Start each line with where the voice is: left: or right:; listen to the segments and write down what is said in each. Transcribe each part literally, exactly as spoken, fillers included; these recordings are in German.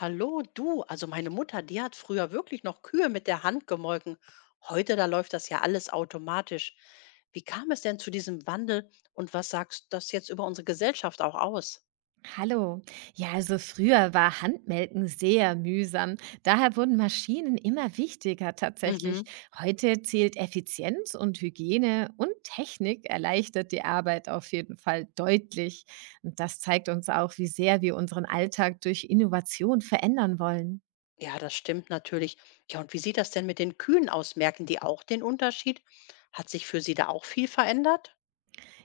left: Hallo, du. Also meine Mutter, die hat früher wirklich noch Kühe mit der Hand gemolken. Heute, da läuft das ja alles automatisch. Wie kam es denn zu diesem Wandel und was sagst das jetzt über unsere Gesellschaft auch aus?
right: Hallo. Ja, also früher war Handmelken sehr mühsam. Daher wurden Maschinen immer wichtiger tatsächlich.
left: Mhm.
right: Heute zählt Effizienz und Hygiene und Technik erleichtert die Arbeit auf jeden Fall deutlich. Und das zeigt uns auch, wie sehr wir unseren Alltag durch Innovation verändern wollen.
left: Ja, das stimmt natürlich. Ja, und wie sieht das denn mit den Kühen aus? Merken die auch den Unterschied? Hat sich für sie da auch viel verändert?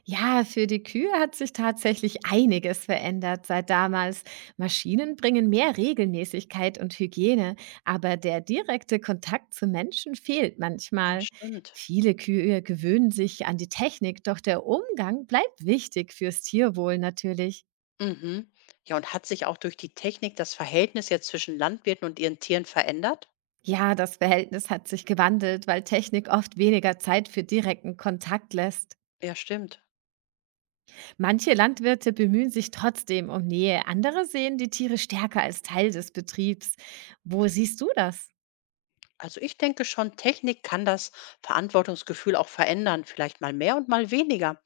right: Ja, für die Kühe hat sich tatsächlich einiges verändert seit damals. Maschinen bringen mehr Regelmäßigkeit und Hygiene, aber der direkte Kontakt zu Menschen fehlt
left: Ah,
right: manchmal.
left: stimmt.
right: Viele Kühe gewöhnen sich an die Technik, doch der Umgang bleibt wichtig fürs Tierwohl natürlich.
left: Mhm. Ja, und hat sich auch durch die Technik das Verhältnis jetzt zwischen Landwirten und ihren Tieren verändert?
right: Ja, das Verhältnis hat sich gewandelt, weil Technik oft weniger Zeit für direkten Kontakt lässt.
left: Ja, stimmt.
right: Manche Landwirte bemühen sich trotzdem um Nähe, andere sehen die Tiere stärker als Teil des Betriebs. Wo siehst du das?
left: Also ich denke schon, Technik kann das Verantwortungsgefühl auch verändern, vielleicht mal mehr und mal weniger.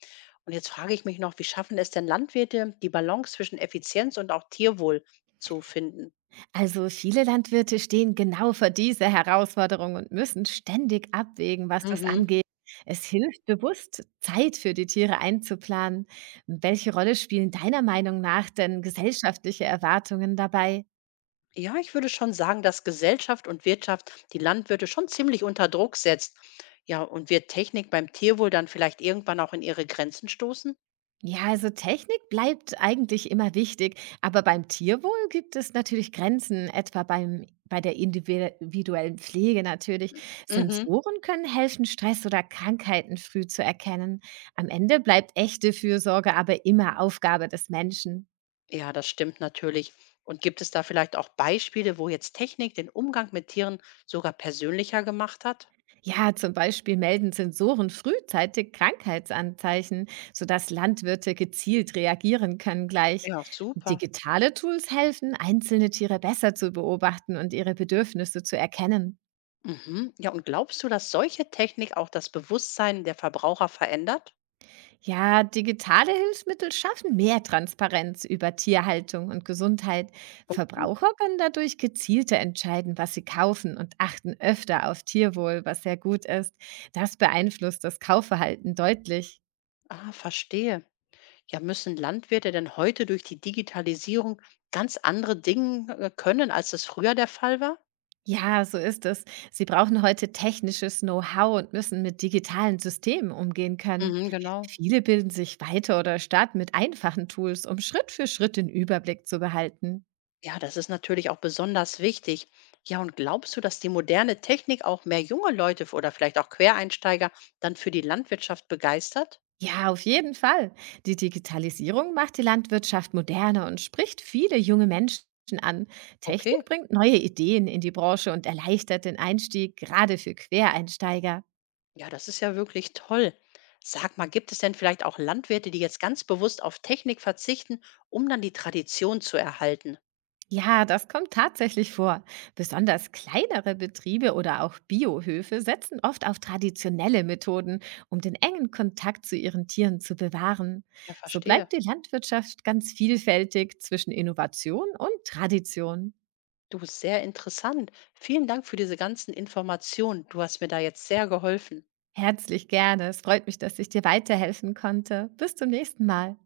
left: Und jetzt frage ich mich noch, wie schaffen es denn Landwirte, die Balance zwischen Effizienz und auch Tierwohl zu finden?
right: Also viele Landwirte stehen genau vor dieser Herausforderung und müssen ständig abwägen, was das
left: Mhm.
right: angeht. Es hilft bewusst, Zeit für die Tiere einzuplanen. Welche Rolle spielen deiner Meinung nach denn gesellschaftliche Erwartungen dabei?
left: Ja, ich würde schon sagen, dass Gesellschaft und Wirtschaft die Landwirte schon ziemlich unter Druck setzt. Ja, und wird Technik beim Tierwohl dann vielleicht irgendwann auch in ihre Grenzen stoßen?
right: Ja, also Technik bleibt eigentlich immer wichtig, aber beim Tierwohl gibt es natürlich Grenzen, etwa beim, bei der individuellen Pflege natürlich.
left: Mhm.
right: Sensoren können helfen, Stress oder Krankheiten früh zu erkennen. Am Ende bleibt echte Fürsorge aber immer Aufgabe des Menschen.
left: Ja, das stimmt natürlich. Und gibt es da vielleicht auch Beispiele, wo jetzt Technik den Umgang mit Tieren sogar persönlicher gemacht hat?
right: Ja, zum Beispiel melden Sensoren frühzeitig Krankheitsanzeichen, sodass Landwirte gezielt reagieren können gleich.
left: Ja, super.
right: Digitale Tools helfen, einzelne Tiere besser zu beobachten und ihre Bedürfnisse zu erkennen.
left: Mhm. Ja, und glaubst du, dass solche Technik auch das Bewusstsein der Verbraucher verändert?
right: Ja, digitale Hilfsmittel schaffen mehr Transparenz über Tierhaltung und Gesundheit.
left: Hm.
right: Verbraucher können dadurch gezielter entscheiden, was sie kaufen und achten öfter auf Tierwohl, was sehr gut ist. Das beeinflusst das Kaufverhalten deutlich.
left: Ah, verstehe. Ja, müssen Landwirte denn heute durch die Digitalisierung ganz andere Dinge äh, können, als das früher der Fall war?
right: Ja, so ist es. Sie brauchen heute technisches Know-how und müssen mit digitalen Systemen umgehen können.
left: Mhm, genau.
right: Viele bilden sich weiter oder starten mit einfachen Tools, um Schritt für Schritt den Überblick zu behalten.
left: Ja, das ist natürlich auch besonders wichtig. Ja, und glaubst du, dass die moderne Technik auch mehr junge Leute f- oder vielleicht auch Quereinsteiger dann für die Landwirtschaft begeistert?
right: Ja, auf jeden Fall. Die Digitalisierung macht die Landwirtschaft moderner und spricht viele junge Menschen an.
left: Okay.
right: Technik bringt neue Ideen in die Branche und erleichtert den Einstieg, gerade für Quereinsteiger.
left: Ja, das ist ja wirklich toll. Sag mal, gibt es denn vielleicht auch Landwirte, die jetzt ganz bewusst auf Technik verzichten, um dann die Tradition zu erhalten?
right: Ja, das kommt tatsächlich vor. Besonders kleinere Betriebe oder auch Biohöfe setzen oft auf traditionelle Methoden, um den engen Kontakt zu ihren Tieren zu bewahren.
left: Ja,
right: So
left: verstehe.
right: bleibt die Landwirtschaft ganz vielfältig zwischen Innovation und Tradition.
left: Du, sehr interessant. Vielen Dank für diese ganzen Informationen. Du hast mir da jetzt sehr geholfen.
right: Herzlich gerne. Es freut mich, dass ich dir weiterhelfen konnte. Bis zum nächsten Mal.